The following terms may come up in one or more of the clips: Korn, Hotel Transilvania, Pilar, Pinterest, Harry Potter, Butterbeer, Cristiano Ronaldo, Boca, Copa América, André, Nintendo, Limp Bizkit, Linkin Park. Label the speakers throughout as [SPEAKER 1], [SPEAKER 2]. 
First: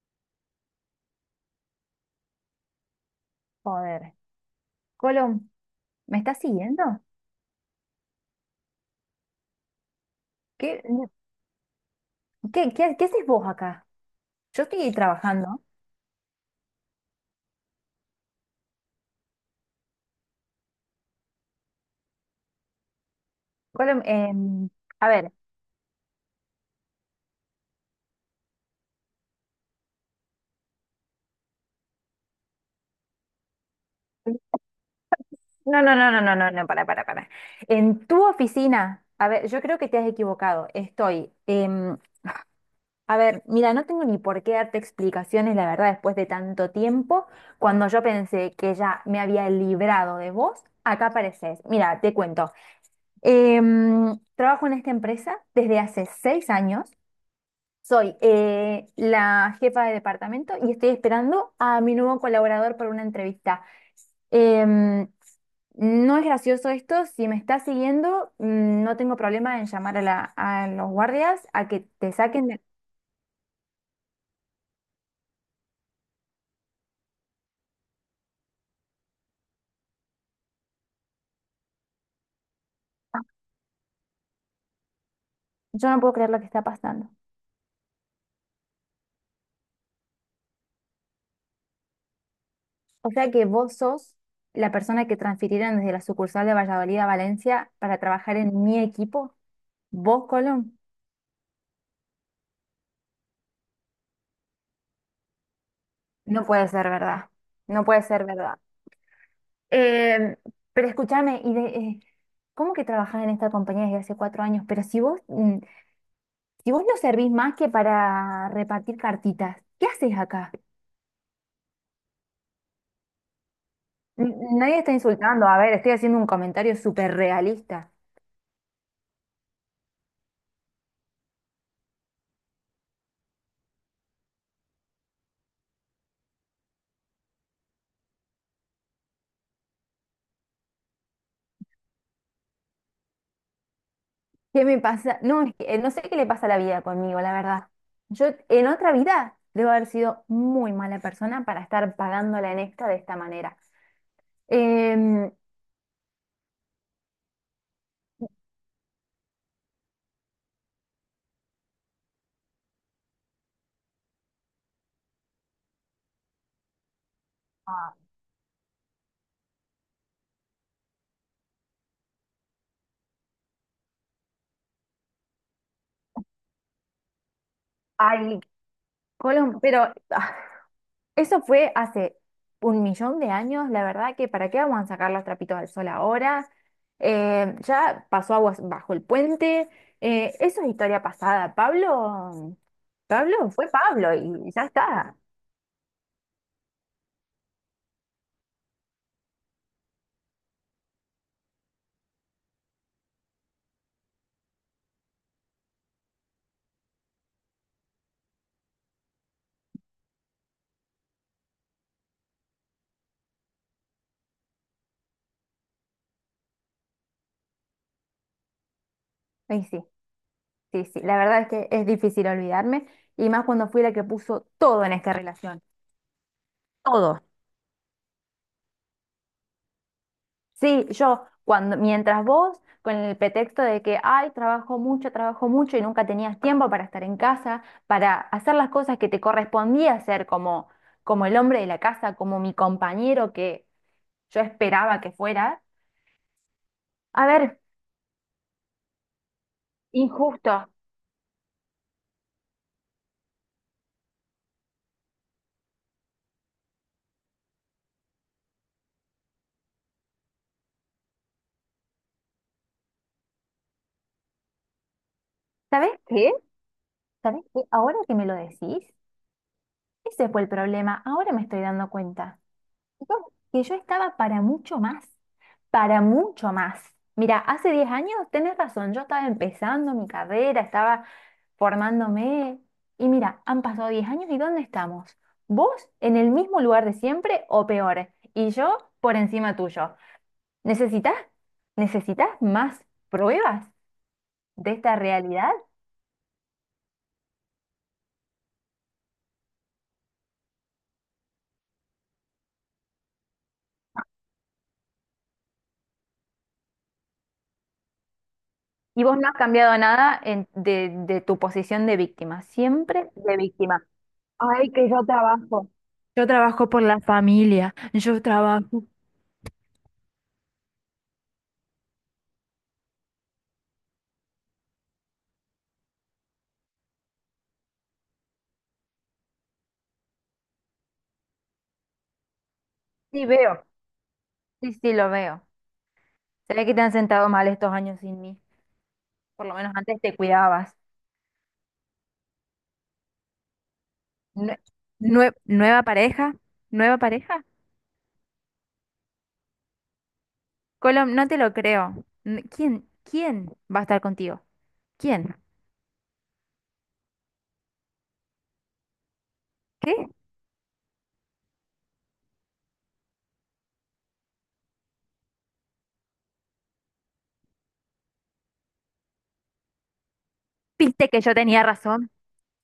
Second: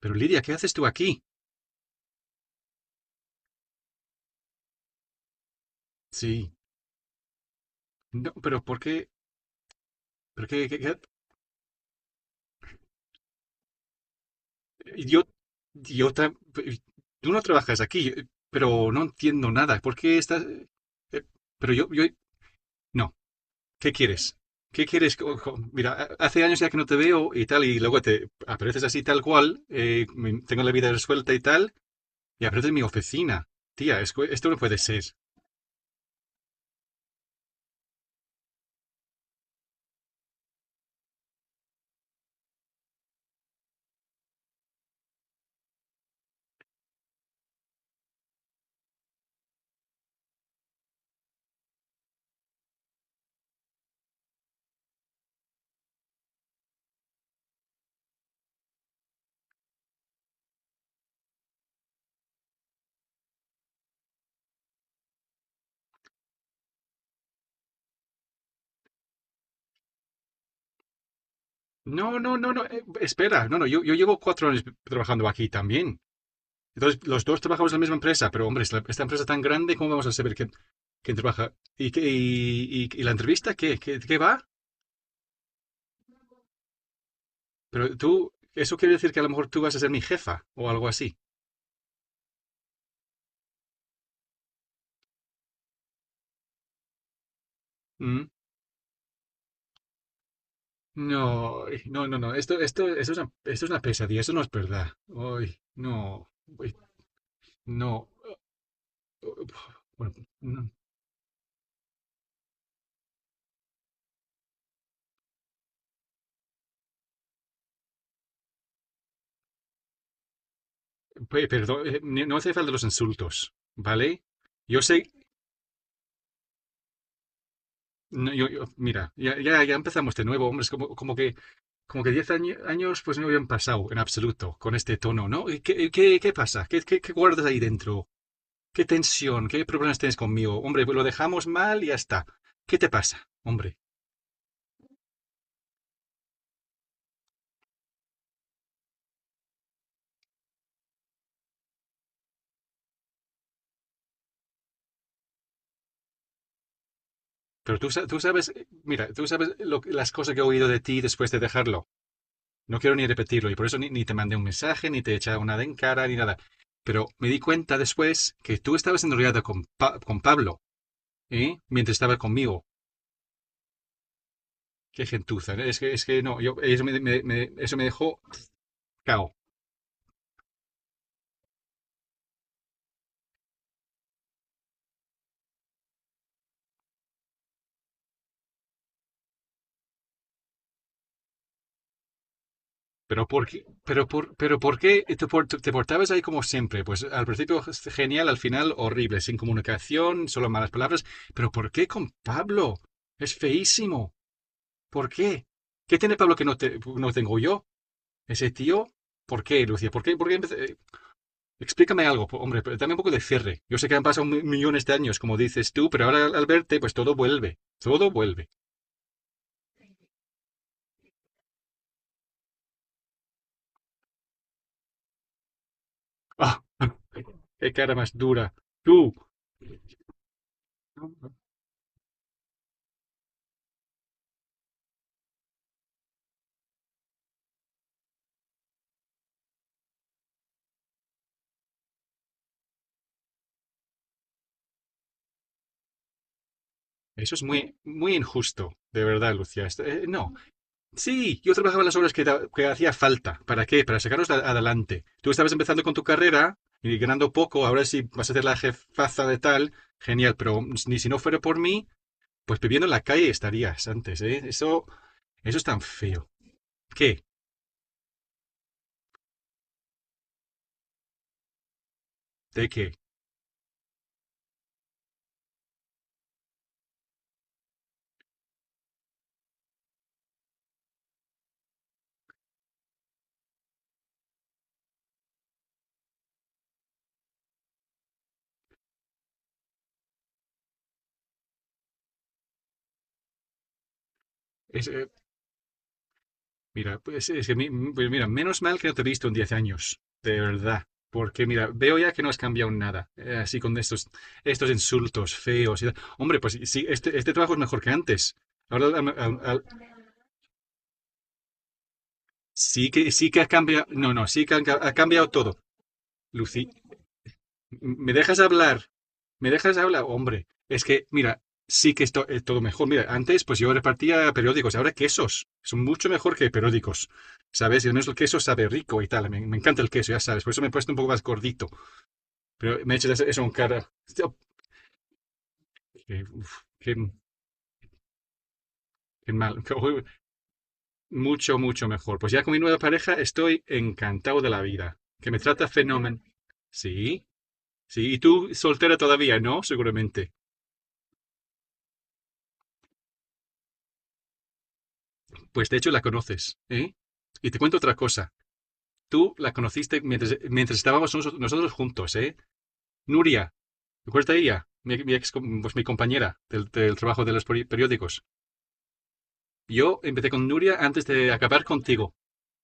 [SPEAKER 1] Pero Lidia, ¿qué haces tú aquí?
[SPEAKER 2] Joder. Colom, ¿me estás
[SPEAKER 1] Sí,
[SPEAKER 2] siguiendo?
[SPEAKER 1] no, pero ¿por qué? ¿Por qué,
[SPEAKER 2] ¿Qué, qué haces vos acá? Yo estoy
[SPEAKER 1] Yo,
[SPEAKER 2] trabajando.
[SPEAKER 1] yo, tra- tú no trabajas aquí, pero no entiendo nada. ¿Por qué estás? eh, Pero yo, no. ¿Qué
[SPEAKER 2] Colom,
[SPEAKER 1] quieres? ¿Qué
[SPEAKER 2] a
[SPEAKER 1] quieres?
[SPEAKER 2] ver.
[SPEAKER 1] Mira, hace años ya que no te veo y tal, y luego te apareces así tal cual. Tengo la vida resuelta y tal, y apareces en mi oficina. Tía, es que esto no puede ser.
[SPEAKER 2] No, no, no, no, no, no, no, para, para. En tu oficina, a ver, yo creo que te has equivocado. A ver, mira, no tengo ni por qué darte explicaciones, la verdad, después de tanto tiempo, cuando yo pensé que ya me había librado de vos, acá apareces. Mira, te cuento. Trabajo en esta empresa desde hace 6 años. Soy la jefa de departamento y estoy esperando a mi nuevo colaborador para una entrevista. Em, no es gracioso esto, si me estás siguiendo, no tengo problema en llamar a, a los guardias a que te
[SPEAKER 1] No, no,
[SPEAKER 2] saquen
[SPEAKER 1] no, no. Espera, no, no. Yo llevo 4 años trabajando aquí también. Entonces, los dos trabajamos en la misma empresa, pero hombre, esta empresa tan grande, ¿cómo vamos a saber quién, quién trabaja? ¿Y y, y la entrevista qué? ¿Qué, qué va?
[SPEAKER 2] Yo no puedo creer lo que está pasando.
[SPEAKER 1] Pero tú, eso quiere decir que a lo mejor tú vas a ser mi jefa o algo así.
[SPEAKER 2] O sea que vos sos la persona que transfirieron desde la sucursal de Valladolid a Valencia para
[SPEAKER 1] ¿Mm?
[SPEAKER 2] trabajar en mi equipo, vos, Colón.
[SPEAKER 1] No, ay, no, no, no, esto esto es una pesadilla, eso no es verdad. Ay, no,
[SPEAKER 2] No puede
[SPEAKER 1] ay,
[SPEAKER 2] ser verdad, no puede
[SPEAKER 1] no.
[SPEAKER 2] ser verdad.
[SPEAKER 1] Bueno,
[SPEAKER 2] Eh,
[SPEAKER 1] no,
[SPEAKER 2] pero escúchame, ¿cómo que trabajás en esta compañía desde hace 4 años? Pero si vos, si vos no servís más que para repartir cartitas, ¿qué haces acá?
[SPEAKER 1] perdón, no hace falta los insultos, ¿vale?
[SPEAKER 2] Nadie
[SPEAKER 1] Yo
[SPEAKER 2] está
[SPEAKER 1] sé,
[SPEAKER 2] insultando, a ver, estoy haciendo un comentario súper realista.
[SPEAKER 1] no, yo, mira, ya, ya, ya empezamos de nuevo, hombre, es como, como que 10 años pues no habían pasado en absoluto con este tono, ¿no? ¿Y qué, qué, qué pasa? ¿Qué, qué, qué guardas ahí dentro? ¿Qué tensión? ¿Qué problemas tienes conmigo? Hombre, pues lo dejamos mal y ya está. ¿Qué te pasa, hombre?
[SPEAKER 2] ¿Qué me pasa? No, es que, no sé qué le pasa a la vida conmigo, la verdad. Yo en otra vida debo haber sido muy mala persona para estar pagándola en esta de esta manera. Em,
[SPEAKER 1] Pero tú, tú sabes, mira, tú sabes las cosas que he oído de ti después de dejarlo. No quiero ni repetirlo y por eso ni, ni te mandé un mensaje, ni te he echado nada en cara, ni nada. Pero me di cuenta
[SPEAKER 2] Ah.
[SPEAKER 1] después que tú estabas enrollada con, con Pablo, ¿eh? Mientras estaba conmigo. Qué gentuza, ¿no? Es que no, yo, eso me dejó
[SPEAKER 2] Ay,
[SPEAKER 1] cao.
[SPEAKER 2] Colón, pero eso fue hace un millón de años, la verdad que ¿para qué vamos a sacar los trapitos al sol ahora? Ya pasó aguas bajo el puente, eso es historia pasada. Pablo,
[SPEAKER 1] Pero ¿por
[SPEAKER 2] Pablo
[SPEAKER 1] qué,
[SPEAKER 2] fue Pablo y
[SPEAKER 1] pero
[SPEAKER 2] ya
[SPEAKER 1] por qué
[SPEAKER 2] está.
[SPEAKER 1] te, te portabas ahí como siempre? Pues al principio genial, al final horrible, sin comunicación, solo malas palabras. Pero ¿por qué con Pablo? Es feísimo. ¿Por qué? ¿Qué tiene Pablo que no, no tengo yo? ¿Ese tío? ¿Por qué, Lucía? ¿Por qué? Explícame algo, hombre, pero dame un poco de cierre. Yo sé que han pasado millones de años, como dices tú, pero ahora al verte, pues todo vuelve. Todo vuelve.
[SPEAKER 2] Y sí, sí, sí, la verdad es que es difícil olvidarme y más cuando fui la que puso todo en esta relación,
[SPEAKER 1] ¡Ah!
[SPEAKER 2] todo.
[SPEAKER 1] ¡Qué cara más dura! Tú,
[SPEAKER 2] Sí, yo cuando mientras vos con el pretexto de que ay, trabajo mucho y nunca tenías tiempo para estar en casa, para hacer las cosas que te correspondía hacer como como el hombre de la casa, como mi compañero que yo esperaba que fuera. A
[SPEAKER 1] eso es
[SPEAKER 2] ver,
[SPEAKER 1] muy injusto, de verdad, Lucía. No,
[SPEAKER 2] injusto.
[SPEAKER 1] sí, yo trabajaba las obras que, que hacía falta. ¿Para qué? Para sacarnos adelante. Tú estabas empezando con tu carrera y ganando poco, ahora sí vas a ser la jefaza de tal, genial, pero ni si no fuera por mí, pues viviendo en la calle estarías antes, ¿eh? Eso es tan
[SPEAKER 2] ¿Sabés
[SPEAKER 1] feo.
[SPEAKER 2] qué?
[SPEAKER 1] ¿Qué?
[SPEAKER 2] ¿Sabés qué? Ahora que me lo decís, ese fue el problema. Ahora me estoy dando cuenta.
[SPEAKER 1] ¿De qué?
[SPEAKER 2] Que yo estaba para mucho más, para mucho más. Mira, hace 10 años, tenés razón, yo estaba empezando mi carrera, estaba formándome y mira, han pasado 10 años y ¿dónde estamos? ¿Vos en el mismo lugar de siempre o peor? Y yo por encima tuyo. ¿Necesitas, necesitas más pruebas de
[SPEAKER 1] Es,
[SPEAKER 2] esta
[SPEAKER 1] eh,
[SPEAKER 2] realidad?
[SPEAKER 1] Mira, pues mira, menos mal que no te he visto en 10 años, de verdad. Porque mira, veo ya que no has cambiado nada, así con estos insultos feos y tal. Hombre, pues sí, sí, este trabajo es mejor que antes. Ahora
[SPEAKER 2] Y vos no has cambiado nada de tu posición de víctima,
[SPEAKER 1] sí
[SPEAKER 2] siempre
[SPEAKER 1] que
[SPEAKER 2] de
[SPEAKER 1] ha
[SPEAKER 2] víctima.
[SPEAKER 1] cambiado, no, no, sí que han
[SPEAKER 2] Ay, que
[SPEAKER 1] ha,
[SPEAKER 2] yo
[SPEAKER 1] cambiado todo.
[SPEAKER 2] trabajo. Yo
[SPEAKER 1] Lucy,
[SPEAKER 2] trabajo por la familia,
[SPEAKER 1] ¿me
[SPEAKER 2] yo
[SPEAKER 1] dejas
[SPEAKER 2] trabajo.
[SPEAKER 1] hablar? ¿Me dejas hablar? Hombre, es que, mira, sí que esto es todo mejor. Mira, antes pues yo repartía periódicos, ahora quesos. Son mucho mejor que periódicos, ¿sabes? Y al menos el queso sabe rico y tal. Me encanta el queso, ya sabes. Por eso me he puesto un poco más gordito. Pero me echas
[SPEAKER 2] Sí,
[SPEAKER 1] eso en
[SPEAKER 2] veo.
[SPEAKER 1] cara. Oh,
[SPEAKER 2] Sí, sí, lo veo.
[SPEAKER 1] qué,
[SPEAKER 2] Se
[SPEAKER 1] uf,
[SPEAKER 2] ve que te han sentado mal estos años sin mí.
[SPEAKER 1] qué
[SPEAKER 2] Por lo
[SPEAKER 1] mal.
[SPEAKER 2] menos antes te cuidabas.
[SPEAKER 1] Mucho, mucho mejor. Pues ya con mi nueva pareja estoy encantado de
[SPEAKER 2] Nue-
[SPEAKER 1] la vida. Que me trata
[SPEAKER 2] Nueva
[SPEAKER 1] fenómeno.
[SPEAKER 2] pareja, nueva
[SPEAKER 1] Sí,
[SPEAKER 2] pareja.
[SPEAKER 1] sí. Y tú soltera todavía, ¿no? Seguramente.
[SPEAKER 2] Colom, no te lo creo. ¿Quién, quién va a estar contigo? ¿Quién?
[SPEAKER 1] Pues de hecho la conoces, ¿eh? Y te cuento otra cosa. Tú la
[SPEAKER 2] ¿Qué?
[SPEAKER 1] conociste mientras, mientras estábamos nosotros juntos, ¿eh? Nuria, ¿te acuerdas de ella? Mi ex, pues mi compañera del, del trabajo de los periódicos. Yo empecé con Nuria antes
[SPEAKER 2] ¿Viste que
[SPEAKER 1] de
[SPEAKER 2] yo tenía
[SPEAKER 1] acabar
[SPEAKER 2] razón?
[SPEAKER 1] contigo.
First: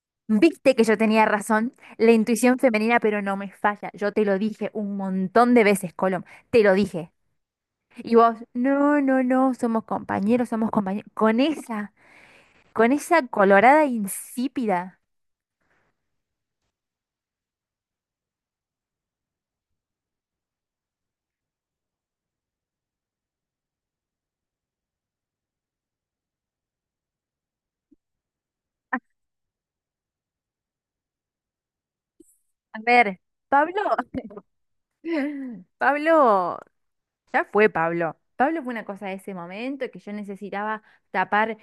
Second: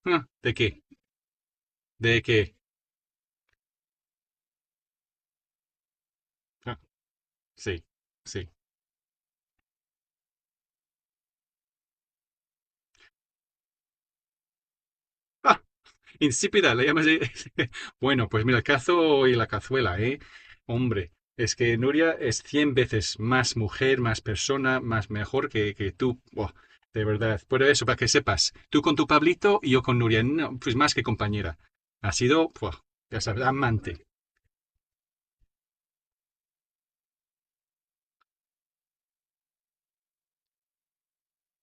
[SPEAKER 1] Ah, ¿de
[SPEAKER 2] ¿Viste
[SPEAKER 1] qué?
[SPEAKER 2] que yo tenía razón? La
[SPEAKER 1] ¿De qué?
[SPEAKER 2] intuición femenina, pero no me falla. Yo te lo dije un montón de veces, Colom. Te lo
[SPEAKER 1] Ah,
[SPEAKER 2] dije.
[SPEAKER 1] sí,
[SPEAKER 2] Y vos,
[SPEAKER 1] sí.
[SPEAKER 2] no, no, no, somos compañeros, somos compañeros. Con esa colorada insípida.
[SPEAKER 1] Ah, insípida, la llamas. De. Bueno, pues mira, el cazo y la cazuela, ¿eh? Hombre, es que Nuria es 100 veces más mujer, más persona, más mejor que tú. Buah, de verdad. Por eso, para que sepas, tú con tu Pablito y yo con Nuria, no, pues más que compañera. Ha sido,
[SPEAKER 2] A
[SPEAKER 1] buah,
[SPEAKER 2] ver,
[SPEAKER 1] ya sabes,
[SPEAKER 2] Pablo,
[SPEAKER 1] amante.
[SPEAKER 2] Pablo, ya fue Pablo. Pablo fue una cosa de ese momento que yo necesitaba tapar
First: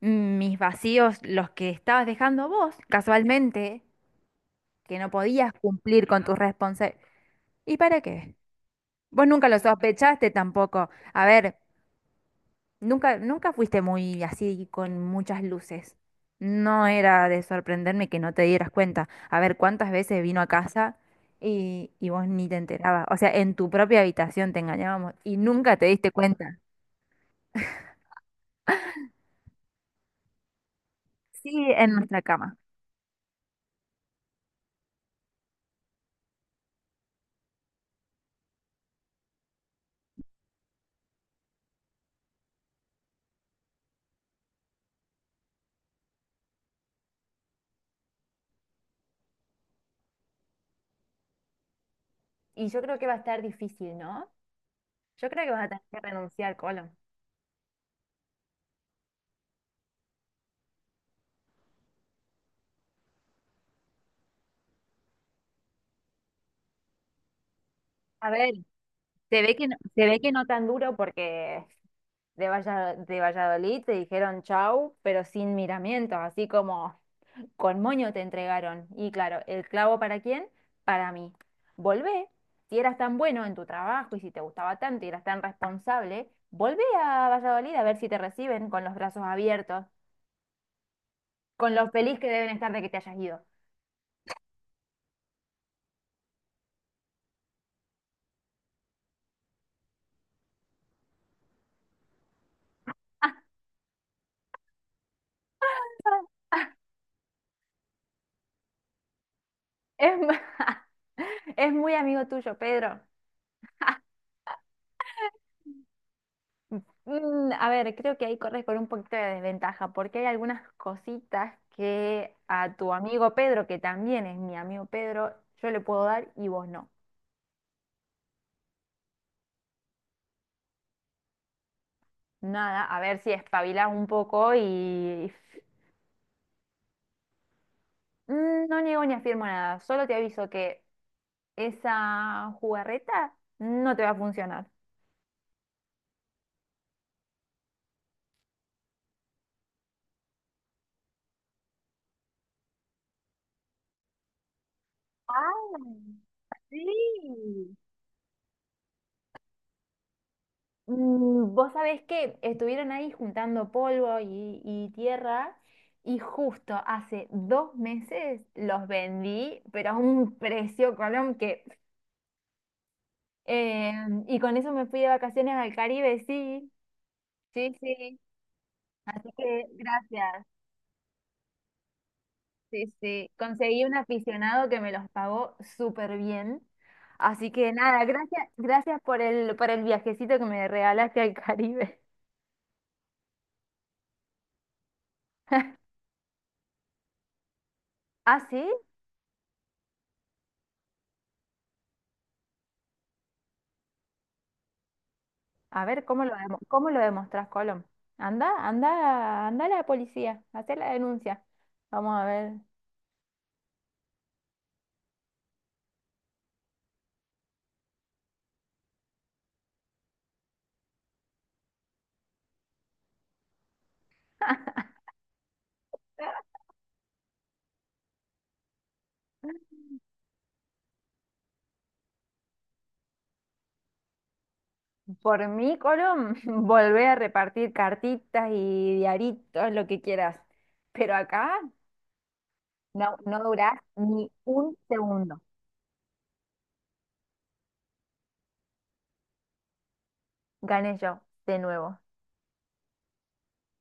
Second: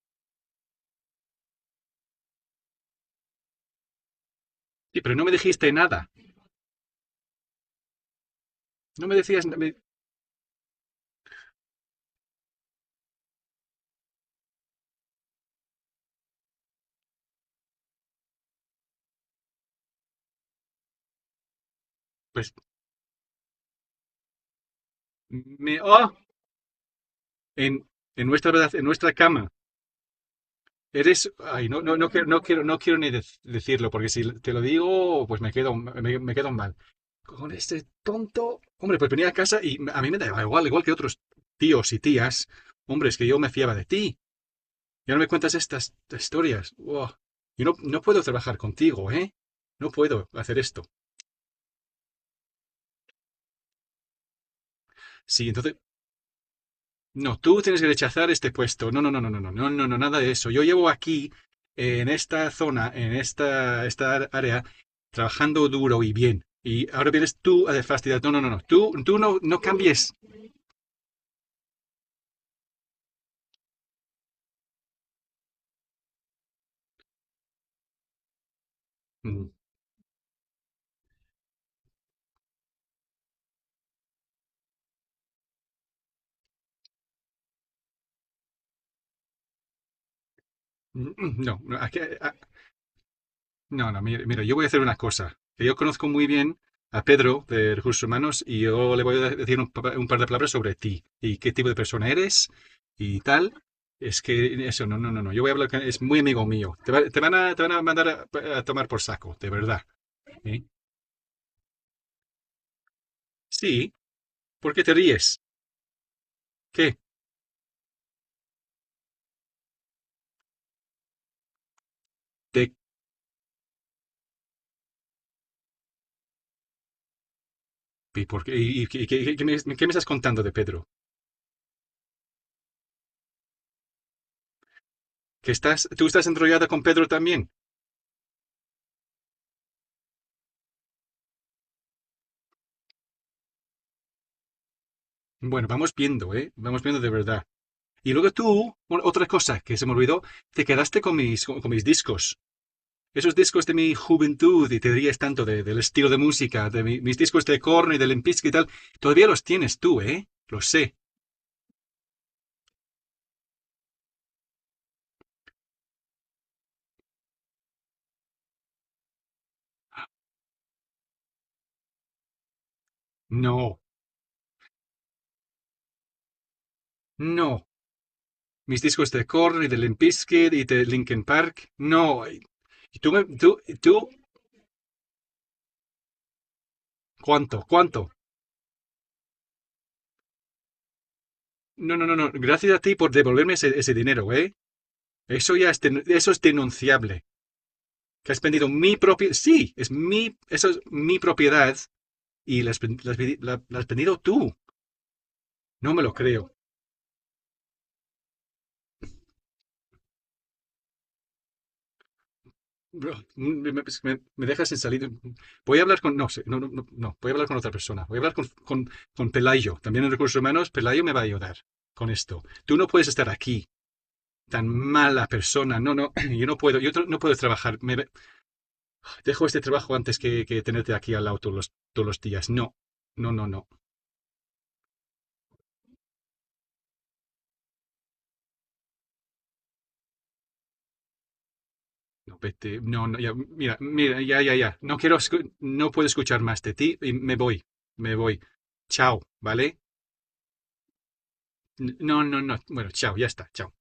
[SPEAKER 2] mis vacíos, los que estabas dejando vos, casualmente, que
[SPEAKER 1] Sí,
[SPEAKER 2] no
[SPEAKER 1] pero no me
[SPEAKER 2] podías
[SPEAKER 1] dijiste
[SPEAKER 2] cumplir
[SPEAKER 1] nada.
[SPEAKER 2] con tus responsabilidades. ¿Y para qué?
[SPEAKER 1] No me
[SPEAKER 2] Vos
[SPEAKER 1] decías,
[SPEAKER 2] nunca lo sospechaste tampoco. A ver. Nunca, nunca fuiste muy así con muchas luces. No era de sorprenderme que no te dieras cuenta. A ver, ¿cuántas veces vino a casa y vos ni
[SPEAKER 1] pues,
[SPEAKER 2] te enterabas? O sea, en tu propia habitación te engañábamos y
[SPEAKER 1] me,
[SPEAKER 2] nunca te
[SPEAKER 1] oh,
[SPEAKER 2] diste cuenta.
[SPEAKER 1] en, en nuestra, en nuestra cama. Eres,
[SPEAKER 2] Sí,
[SPEAKER 1] ay, no,
[SPEAKER 2] en
[SPEAKER 1] no, no,
[SPEAKER 2] nuestra
[SPEAKER 1] quiero, no
[SPEAKER 2] cama.
[SPEAKER 1] quiero, no quiero ni decirlo, porque si te lo digo, pues me quedo, me quedo mal. Con este tonto, hombre, pues venía a casa y a mí me daba igual, igual que otros tíos y tías, hombre, es que yo me fiaba de ti. Ya no me cuentas estas historias. Buah. Yo no, no puedo trabajar contigo, ¿eh? No puedo hacer esto.
[SPEAKER 2] Y yo creo que va a estar difícil, ¿no? Yo creo
[SPEAKER 1] Sí,
[SPEAKER 2] que vas a
[SPEAKER 1] entonces
[SPEAKER 2] tener que renunciar, Colo.
[SPEAKER 1] no, tú tienes que rechazar este puesto. No, no, no, no, no, no, no, no, no, nada de eso. Yo llevo aquí, en esta zona, en esta área, trabajando duro y bien. Y ahora vienes tú a fastidiar.
[SPEAKER 2] A
[SPEAKER 1] No, no, no,
[SPEAKER 2] ver,
[SPEAKER 1] no. Tú no,
[SPEAKER 2] se ve
[SPEAKER 1] no
[SPEAKER 2] que no, se
[SPEAKER 1] cambies.
[SPEAKER 2] ve que no. No tan duro porque de Valladolid te dijeron chau, pero sin miramientos, así como con moño te entregaron. Y claro,
[SPEAKER 1] Mm,
[SPEAKER 2] ¿el clavo para quién? Para mí. Volvé, si eras tan bueno en tu trabajo y si te gustaba tanto y eras tan responsable, volvé a Valladolid a ver si te reciben con los brazos abiertos,
[SPEAKER 1] No,
[SPEAKER 2] con
[SPEAKER 1] no,
[SPEAKER 2] lo feliz que deben estar de que te hayas ido.
[SPEAKER 1] no, no, mira, mira, yo voy a hacer una cosa que yo conozco muy bien a Pedro de Recursos Humanos y yo le voy a decir un par de palabras sobre ti y qué tipo de persona eres y tal. Es que eso, no, no, no, no. Yo voy a hablar con, es muy amigo mío. Te van a mandar a tomar por saco, de verdad.
[SPEAKER 2] Es,
[SPEAKER 1] ¿Eh?
[SPEAKER 2] es muy amigo tuyo, Pedro.
[SPEAKER 1] Sí, ¿por qué te ríes? ¿Qué?
[SPEAKER 2] Mm, a ver, creo que ahí corres con un poquito de desventaja, porque hay algunas cositas que
[SPEAKER 1] ¿De,
[SPEAKER 2] a tu amigo Pedro, que también es mi amigo Pedro, yo le puedo dar y vos no.
[SPEAKER 1] y por qué, qué me estás contando de Pedro?
[SPEAKER 2] Nada, a ver si espabilás un poco y
[SPEAKER 1] ¿Que estás, tú estás enrollada con Pedro también?
[SPEAKER 2] mm, no niego ni afirmo nada, solo te aviso que esa jugarreta no te va a funcionar.
[SPEAKER 1] Bueno, vamos viendo, ¿eh? Vamos viendo de verdad. Y luego tú, bueno, otra cosa que se me olvidó, te quedaste con mis discos. Esos discos de mi juventud, y te dirías tanto del estilo
[SPEAKER 2] Ah,
[SPEAKER 1] de música, de mis discos
[SPEAKER 2] sí.
[SPEAKER 1] de Korn y de Limp Bizkit y tal, todavía los tienes tú, ¿eh? Lo sé.
[SPEAKER 2] Mm, vos sabés que estuvieron ahí juntando polvo y tierra y justo hace 2 meses los vendí, pero a un precio, Colón, que...
[SPEAKER 1] No,
[SPEAKER 2] eh, y con eso me fui de vacaciones al Caribe, sí.
[SPEAKER 1] no.
[SPEAKER 2] Sí, sí.
[SPEAKER 1] Mis discos de
[SPEAKER 2] Así
[SPEAKER 1] Korn
[SPEAKER 2] que
[SPEAKER 1] y de Limp
[SPEAKER 2] gracias.
[SPEAKER 1] Bizkit y de Linkin Park, no.
[SPEAKER 2] Sí,
[SPEAKER 1] Y tú,
[SPEAKER 2] sí, conseguí un
[SPEAKER 1] tú,
[SPEAKER 2] aficionado que me los pagó súper bien. Así
[SPEAKER 1] ¿cuánto?
[SPEAKER 2] que nada,
[SPEAKER 1] ¿Cuánto?
[SPEAKER 2] gracias, gracias por el viajecito que me regalaste al
[SPEAKER 1] No,
[SPEAKER 2] Caribe.
[SPEAKER 1] no, no, no. Gracias a ti por devolverme ese dinero, ¿eh? Eso ya es, eso es denunciable. Que has
[SPEAKER 2] Ah, sí,
[SPEAKER 1] vendido mi propiedad. Sí, es mi, eso es mi propiedad y las, las pedido tú.
[SPEAKER 2] a
[SPEAKER 1] No me
[SPEAKER 2] ver,
[SPEAKER 1] lo creo.
[SPEAKER 2] ¿cómo lo demostrás, Colom? Anda, anda, anda a la policía, hacé la denuncia. Vamos a ver.
[SPEAKER 1] Bro, dejas sin salir. Voy a hablar con. No sé, no, no, no, no, voy a hablar con otra persona. Voy a hablar con Pelayo. También en recursos humanos, Pelayo me va a ayudar con esto. Tú no puedes estar aquí, tan mala persona. No, no, yo no puedo, no puedo trabajar. Dejo este trabajo antes que tenerte aquí al lado todos los días. No, no, no, no.
[SPEAKER 2] Por mí, Colom, volvé a repartir cartitas y diaritos, lo que quieras. Pero acá
[SPEAKER 1] No, vete, no,
[SPEAKER 2] no,
[SPEAKER 1] no, ya,
[SPEAKER 2] no
[SPEAKER 1] mira,
[SPEAKER 2] durás
[SPEAKER 1] mira,
[SPEAKER 2] ni
[SPEAKER 1] ya, ya, ya.
[SPEAKER 2] un
[SPEAKER 1] No quiero,
[SPEAKER 2] segundo.
[SPEAKER 1] no puedo escuchar más de ti y me voy, me voy. Chao, ¿vale?
[SPEAKER 2] Gané yo, de nuevo.
[SPEAKER 1] No, no, no. Bueno, chao, ya está, chao.